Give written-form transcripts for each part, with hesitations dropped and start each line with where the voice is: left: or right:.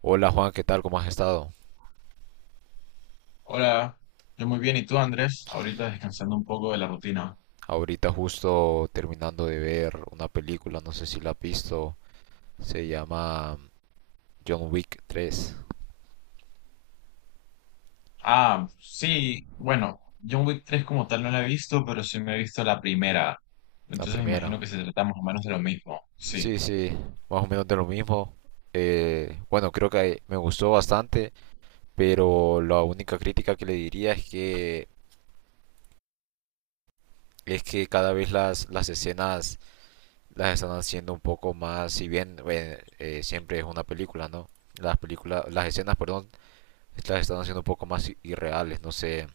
right: Hola Juan, ¿qué tal? ¿Cómo has estado?
left: Hola, yo muy bien. ¿Y tú, Andrés? Ahorita descansando un poco de la rutina.
right: Ahorita justo terminando de ver una película, no sé si la has visto, se llama John Wick tres,
left: Ah, sí, bueno, John Wick 3 como tal no la he visto, pero sí me he visto la primera.
right: la
left: Entonces me
right: primera.
left: imagino que se trata más o menos de lo mismo. Sí,
right: Sí, sí, más o menos de lo mismo. Bueno, creo que me gustó bastante, pero la única crítica que le diría es que cada vez las escenas las están haciendo un poco más, si bien siempre es una película, ¿no? Las películas, las escenas, perdón, las están haciendo un poco más irreales, no sé.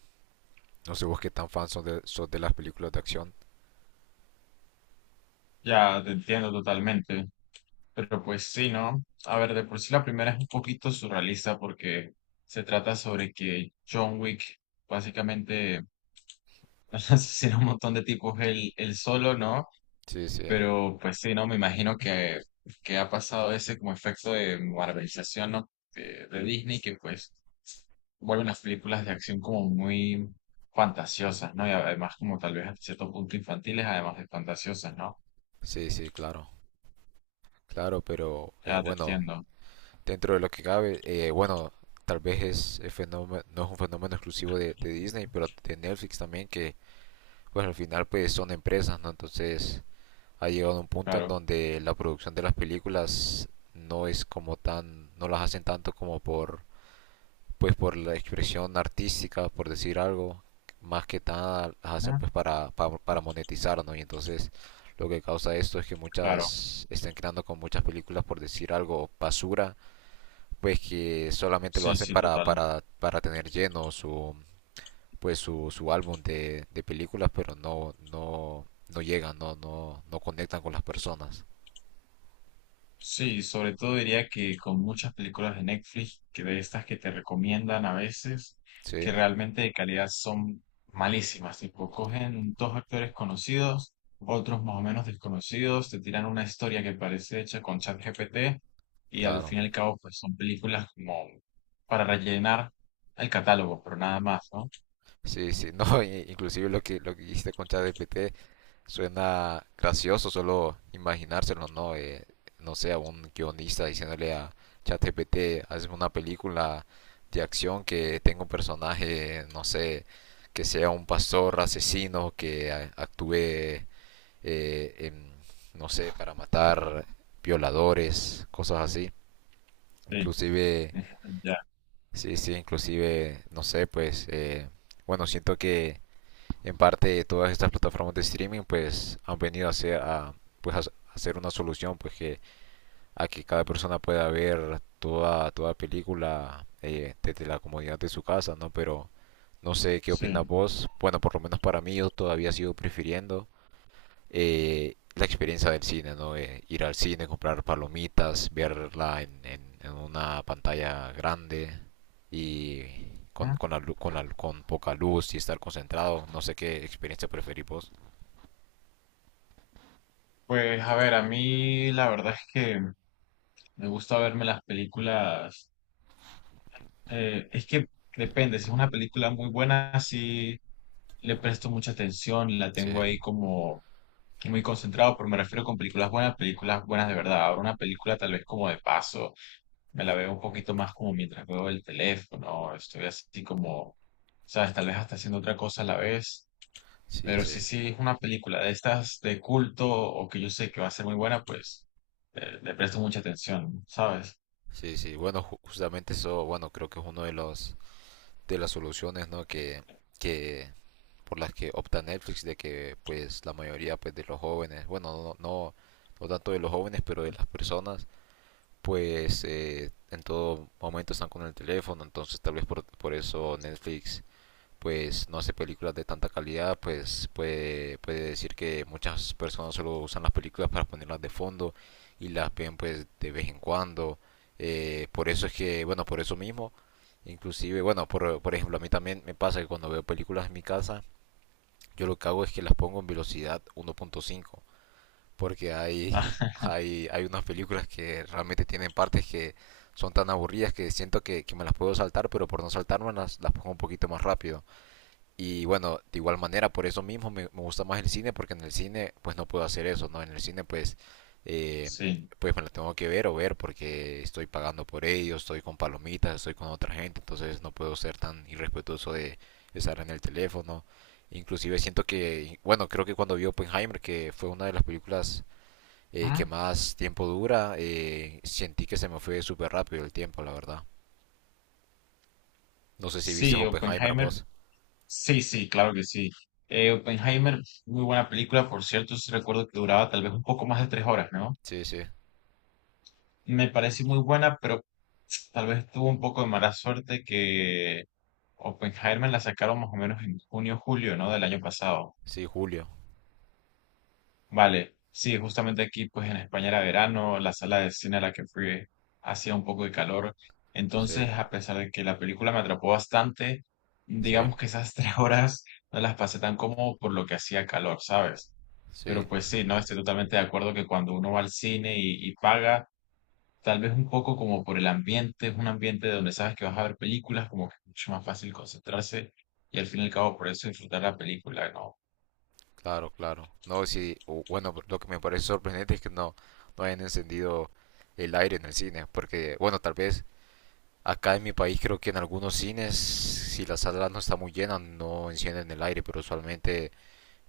right: No sé vos qué tan fan sos sos de las películas de acción.
left: ya te entiendo totalmente. Pero pues sí, ¿no? A ver, de por sí la primera es un poquito surrealista porque se trata sobre que John Wick básicamente asesina a un montón de tipos él solo, ¿no?
right: Sí, sí,
left: Pero pues sí, no, me imagino que, ha pasado ese como efecto de marvelización, ¿no? de Disney, que pues vuelven las películas de acción como muy fantasiosas, ¿no? Y además como tal vez a cierto punto infantiles, además de fantasiosas, ¿no?
right: sí, sí, claro. Claro, pero
left: Ya te entiendo,
right: dentro de lo que cabe, bueno, tal vez es, el fenómeno, no es un fenómeno exclusivo de Disney, pero de Netflix también, que pues al final pues son empresas, ¿no? Entonces ha llegado a un punto en
left: claro.
right: donde la producción de las películas no es como tan, no las hacen tanto como por pues por la expresión artística, por decir algo, más que nada las hacen
left: Ujú.
right: pues para monetizar, ¿no? Y entonces lo que causa esto es que
left: Claro.
right: muchas están creando con muchas películas, por decir algo, basura, pues que solamente lo
left: Sí,
right: hacen
left: sí, total.
right: para tener lleno su pues su álbum de películas, pero no llegan, no conectan con las personas.
left: Sí, sobre todo diría que con muchas películas de Netflix, que de estas que te recomiendan a veces,
right: Sí,
left: que realmente de calidad son malísimas, tipo cogen dos actores conocidos, otros más o menos desconocidos, te tiran una historia que parece hecha con ChatGPT y al
right: claro.
left: fin y al cabo pues son películas como para rellenar el catálogo, pero nada más, ¿no?
right: Sí, sí, no, inclusive lo que hiciste con ChatGPT suena gracioso solo imaginárselo, ¿no? No sé, a un guionista diciéndole a ChatGPT, hazme una película de acción que tenga un personaje, no sé, que sea un pastor asesino, que actúe, en, no sé, para matar violadores, cosas así.
left: Sí,
right: Inclusive,
left: ya,
right: sí, sí, inclusive, no sé, pues, bueno, siento que en parte, todas estas plataformas de streaming pues han venido a ser, a, pues, a hacer una solución pues que a que cada persona pueda ver toda película desde la comodidad de su casa, ¿no? Pero no sé qué opinas
left: sí.
right: vos. Bueno, por lo menos para mí yo todavía sigo prefiriendo la experiencia del cine, ¿no? Ir al cine, comprar palomitas, verla en una pantalla grande y
left: Ujú.
right: con, la, lu- con, la- con poca luz y estar concentrado. No sé qué experiencia preferís vos.
left: Pues a ver, a mí la verdad es que me gusta verme las películas. Es que depende, si es una película muy buena, sí le presto mucha atención, la
right: Sí,
left: tengo ahí como que muy concentrado, pero me refiero con películas buenas de verdad. Ahora una película tal vez como de paso, me la veo un poquito más como mientras veo el teléfono, estoy así como, sabes, tal vez hasta haciendo otra cosa a la vez,
right: sí,
left: pero
right: sí.
left: sí, sí es una película de estas de culto o que yo sé que va a ser muy buena, pues le presto mucha atención, ¿sabes?
right: Sí, sí. Bueno, justamente eso, bueno, creo que es uno de los de las soluciones, ¿no? Que por las que opta Netflix de que pues la mayoría pues de los jóvenes, bueno, no tanto de los jóvenes, pero de las personas pues en todo momento están con el teléfono, entonces tal vez por eso Netflix pues no hace películas de tanta calidad, pues puede, puede decir que muchas personas solo usan las películas para ponerlas de fondo y las ven pues de vez en cuando. Por eso es que, bueno, por eso mismo, inclusive, bueno, por ejemplo, a mí también me pasa que cuando veo películas en mi casa, yo lo que hago es que las pongo en velocidad 1.5 porque
left: Ah,
right: hay unas películas que realmente tienen partes que son tan aburridas que siento que me las puedo saltar, pero por no saltarme las pongo un poquito más rápido. Y bueno, de igual manera, por eso mismo me gusta más el cine, porque en el cine pues no puedo hacer eso, ¿no? En el cine pues, eh,
left: sí.
right: pues me lo tengo que ver o ver porque estoy pagando por ello, estoy con palomitas, estoy con otra gente, entonces no puedo ser tan irrespetuoso de estar en el teléfono. Inclusive siento que, bueno, creo que cuando vi Oppenheimer, que fue una de las películas que
left: ¿Mm?
right: más tiempo dura, sentí que se me fue súper rápido el tiempo, la verdad. No sé si viste
left: Sí,
right: Oppenheimer
left: Oppenheimer.
right: vos.
left: Sí, sí, claro que sí. Oppenheimer, muy buena película, por cierto, sí recuerdo que duraba tal vez un poco más de 3 horas, ¿no?
right: Sí, sí,
left: Me parece muy buena, pero tal vez tuvo un poco de mala suerte que Oppenheimer la sacaron más o menos en junio, julio, ¿no? Del año pasado.
right: sí, julio.
left: Vale, sí, justamente aquí, pues en España era verano, la sala de cine a la que fui hacía un poco de calor.
right: Sí,
left: Entonces, a pesar de que la película me atrapó bastante,
right: sí,
left: digamos que esas 3 horas no las pasé tan cómodo por lo que hacía calor, ¿sabes?
right: sí,
left: Pero pues sí, no, estoy totalmente de acuerdo que cuando uno va al cine y paga, tal vez un poco como por el ambiente, es un ambiente donde sabes que vas a ver películas, como que es mucho más fácil concentrarse y al fin y al cabo por eso disfrutar la película, ¿no?
right: claro, claro. No, sí, bueno, lo que me parece sorprendente es que no, no hayan encendido el aire en el cine, porque, bueno, tal vez acá en mi país creo que en algunos cines, si la sala no está muy llena, no encienden el aire, pero usualmente,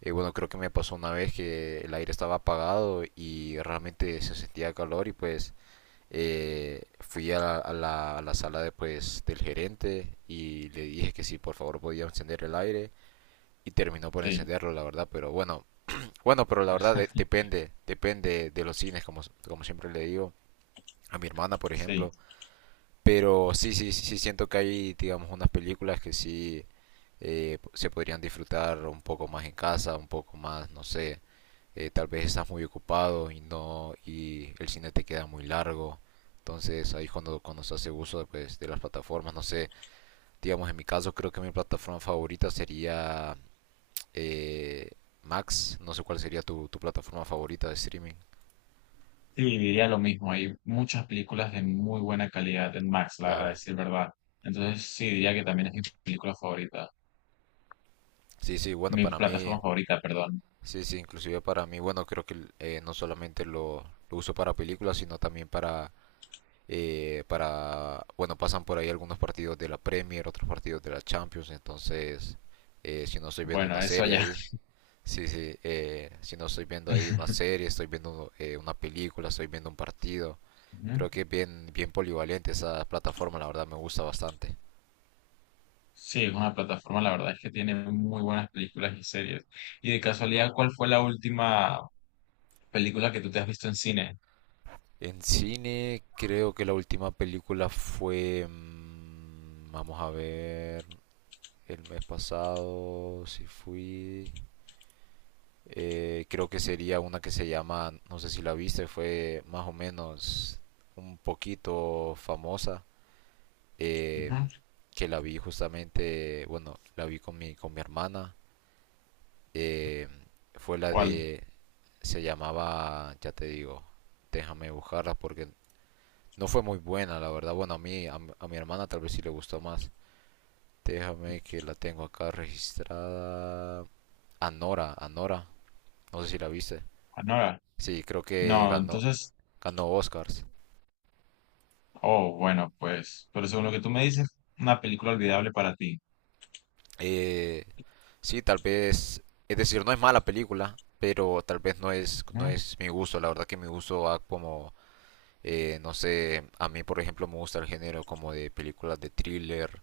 right: bueno, creo que me pasó una vez que el aire estaba apagado y realmente se sentía calor y pues... Fui a la, a la sala de, pues, del gerente y le dije que si por favor podía encender el aire y terminó por
left: Sí,
right: encenderlo, la verdad, pero bueno, pero la verdad depende, depende de los cines, como, como siempre le digo. A mi hermana, por
left: sí,
right: ejemplo, pero sí, sí, sí siento que hay, digamos, unas películas que sí se podrían disfrutar un poco más en casa, un poco más, no sé, tal vez estás muy ocupado y no y el cine te queda muy largo. Entonces ahí cuando se hace uso pues, de las plataformas, no sé, digamos en mi caso creo que mi plataforma favorita sería eh, Max, no sé cuál sería tu plataforma favorita de streaming,
left: sí, diría lo mismo. Hay muchas películas de muy buena calidad en Max, la, a
right: claro.
left: decir verdad. Entonces sí, diría que también es mi película favorita,
right: Sí, sí, bueno,
left: mi
right: para mí
left: plataforma favorita, perdón.
right: sí, sí, inclusive para mí, bueno, creo que no solamente lo uso para películas, sino también para, bueno, pasan por ahí algunos partidos de la Premier, otros partidos de la Champions, entonces, si no estoy viendo
left: Bueno,
right: una
left: eso
right: serie
left: ya.
right: ahí, sí, sí, si no estoy viendo ahí una serie, estoy viendo una película, estoy viendo un partido, creo que es bien, bien polivalente esa plataforma, la verdad me gusta bastante.
left: Sí, es una plataforma, la verdad es que tiene muy buenas películas y series. Y de casualidad, ¿cuál fue la última película que tú te has visto en cine?
right: En cine, creo que la última película fue, vamos a ver. El mes pasado sí fui. Creo que sería una que se llama, no sé si la viste, fue más o menos un poquito famosa. eh,
left: Ujú.
right: que la vi justamente, bueno, la vi con mi hermana. eh, Fue la
left: ¿Cuál?
right: de, se llamaba, ya te digo, déjame buscarla porque no fue muy buena, la verdad. Bueno, a mi hermana tal vez sí le gustó más. Déjame que la tengo acá registrada. Anora, Anora. No sé si la viste.
left: ¿Anora?
right: Sí, creo que
left: No,
right: ganó,
left: entonces,
right: ganó Oscars.
left: oh, bueno, pues, pero según lo que tú me dices, una película olvidable para ti.
right: Eh, sí, tal vez, es decir, no es mala película, pero tal vez no
left: Ujú,
right: es mi gusto. La verdad que mi gusto va como, no sé, a mí por ejemplo me gusta el género como de películas de thriller,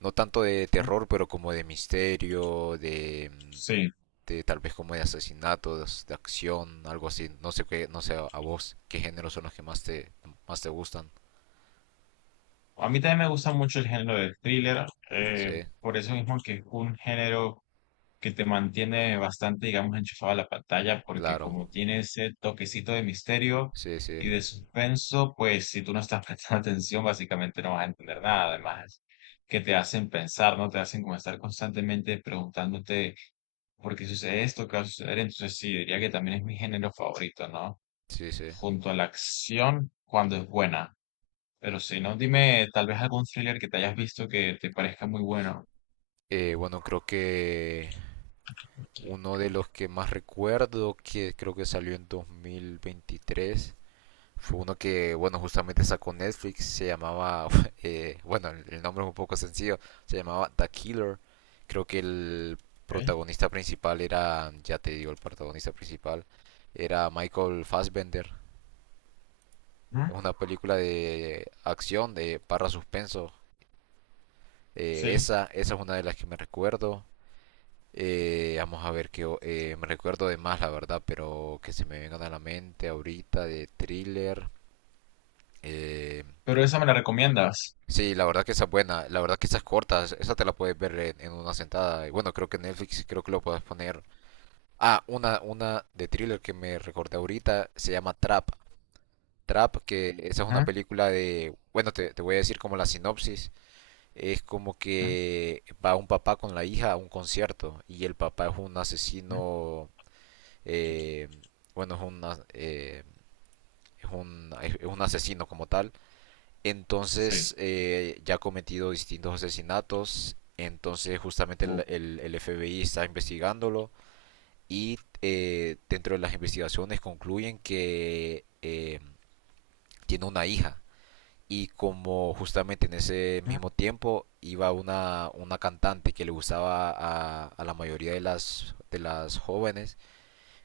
right: no tanto de
left: ujú.
right: terror, pero como de misterio,
left: Sí,
right: de tal vez como de asesinatos, de acción, algo así. No sé qué, no sé a vos qué géneros son los que más te gustan.
left: a mí también me gusta mucho el género de thriller,
right: Sí,
left: por eso mismo que es un género que te mantiene bastante, digamos, enchufado a la pantalla, porque
right: claro.
left: como tiene ese toquecito de misterio
right: Sí, sí.
left: y de suspenso, pues si tú no estás prestando atención, básicamente no vas a entender nada. Además, que te hacen pensar, ¿no? Te hacen como estar constantemente preguntándote por qué sucede esto, qué va a suceder. Entonces, sí, diría que también es mi género favorito, ¿no?
right: Sí, sí.
left: Junto a la acción, cuando es buena. Pero si no, dime tal vez algún thriller que te hayas visto que te parezca muy bueno.
right: Bueno, creo que uno
left: Ok.
right: de los que más recuerdo, que creo que salió en 2023, fue uno que, bueno, justamente sacó Netflix, se llamaba, bueno, el nombre es un poco sencillo, se llamaba The Killer. Creo que el protagonista principal era, ya te digo, el protagonista principal era Michael Fassbender.
left: Ujú.
right: Es una película de acción, de barra suspenso.
left: Sí,
right: Esa, esa es una de las que me recuerdo. Vamos a ver que me recuerdo de más, la verdad, pero que se me vengan a la mente ahorita de thriller. eh,
left: pero esa me la recomiendas.
right: sí, la verdad que esa es buena, la verdad que esa es corta, esa te la puedes ver en una sentada. Y bueno, creo que Netflix, sí creo que lo puedes poner. Ah, una de thriller que me recordé ahorita se llama Trap. Trap, que esa es una
left: Ah,
right: película de, bueno, te voy a decir como la sinopsis. Es como
left: ah,
right: que va un papá con la hija a un concierto y el papá es un
left: ah,
right: asesino eh, bueno, es un, eh, es un asesino como tal.
left: sí,
right: Entonces, ya ha cometido distintos asesinatos. Entonces, justamente
left: uh,
right: el FBI está investigándolo. Y dentro de las investigaciones concluyen que tiene una hija. Y como justamente en ese
left: ah,
right: mismo tiempo iba una cantante que le gustaba a la mayoría de las jóvenes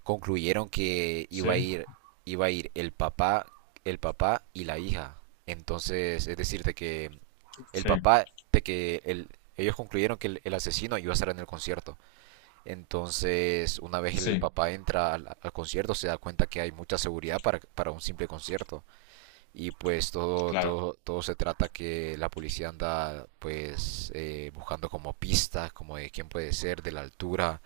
right: concluyeron que
left: sí,
right: iba a ir el papá y la hija. Entonces, es decir, de que el
left: sí,
right: papá, ellos concluyeron que el asesino iba a estar en el concierto. Entonces, una vez el
left: sí,
right: papá entra al concierto, se da cuenta que hay mucha seguridad para un simple concierto. Y pues
left: claro,
right: todo se trata que la policía anda pues buscando como pistas, como de quién puede ser, de la altura,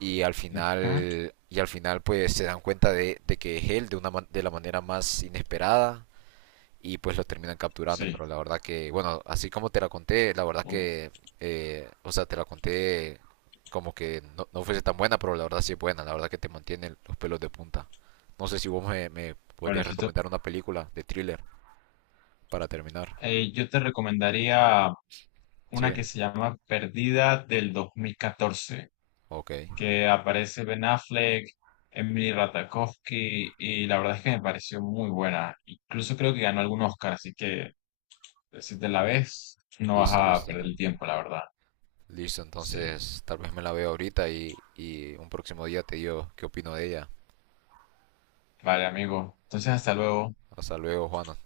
left: mm, ah.
right: y al final pues se dan cuenta de que es él de una de la manera más inesperada y pues lo terminan capturando
left: Sí.
right: pero la verdad que bueno así como te la conté la verdad
left: Uh.
right: que o sea te la conté como que no, no fuese tan buena pero la verdad sí es buena la verdad que te mantiene los pelos de punta no sé si vos me
left: Bueno,
right: podrías
left: si tú-
right: recomendar una película de thriller para terminar
left: yo te recomendaría una
right: sí
left: que se llama Perdida del 2014,
right: ok
left: que aparece Ben Affleck, Emily Ratajkowski, y la verdad es que me pareció muy buena. Incluso creo que ganó algún Oscar, así que si te la ves, no vas
right: listo
left: a
right: listo
left: perder el tiempo, la verdad.
right: listo
left: Sí,
right: entonces tal vez me la veo ahorita y un próximo día te digo qué opino de ella.
left: vale, amigo. Entonces, hasta luego.
right: Hasta luego, Juana.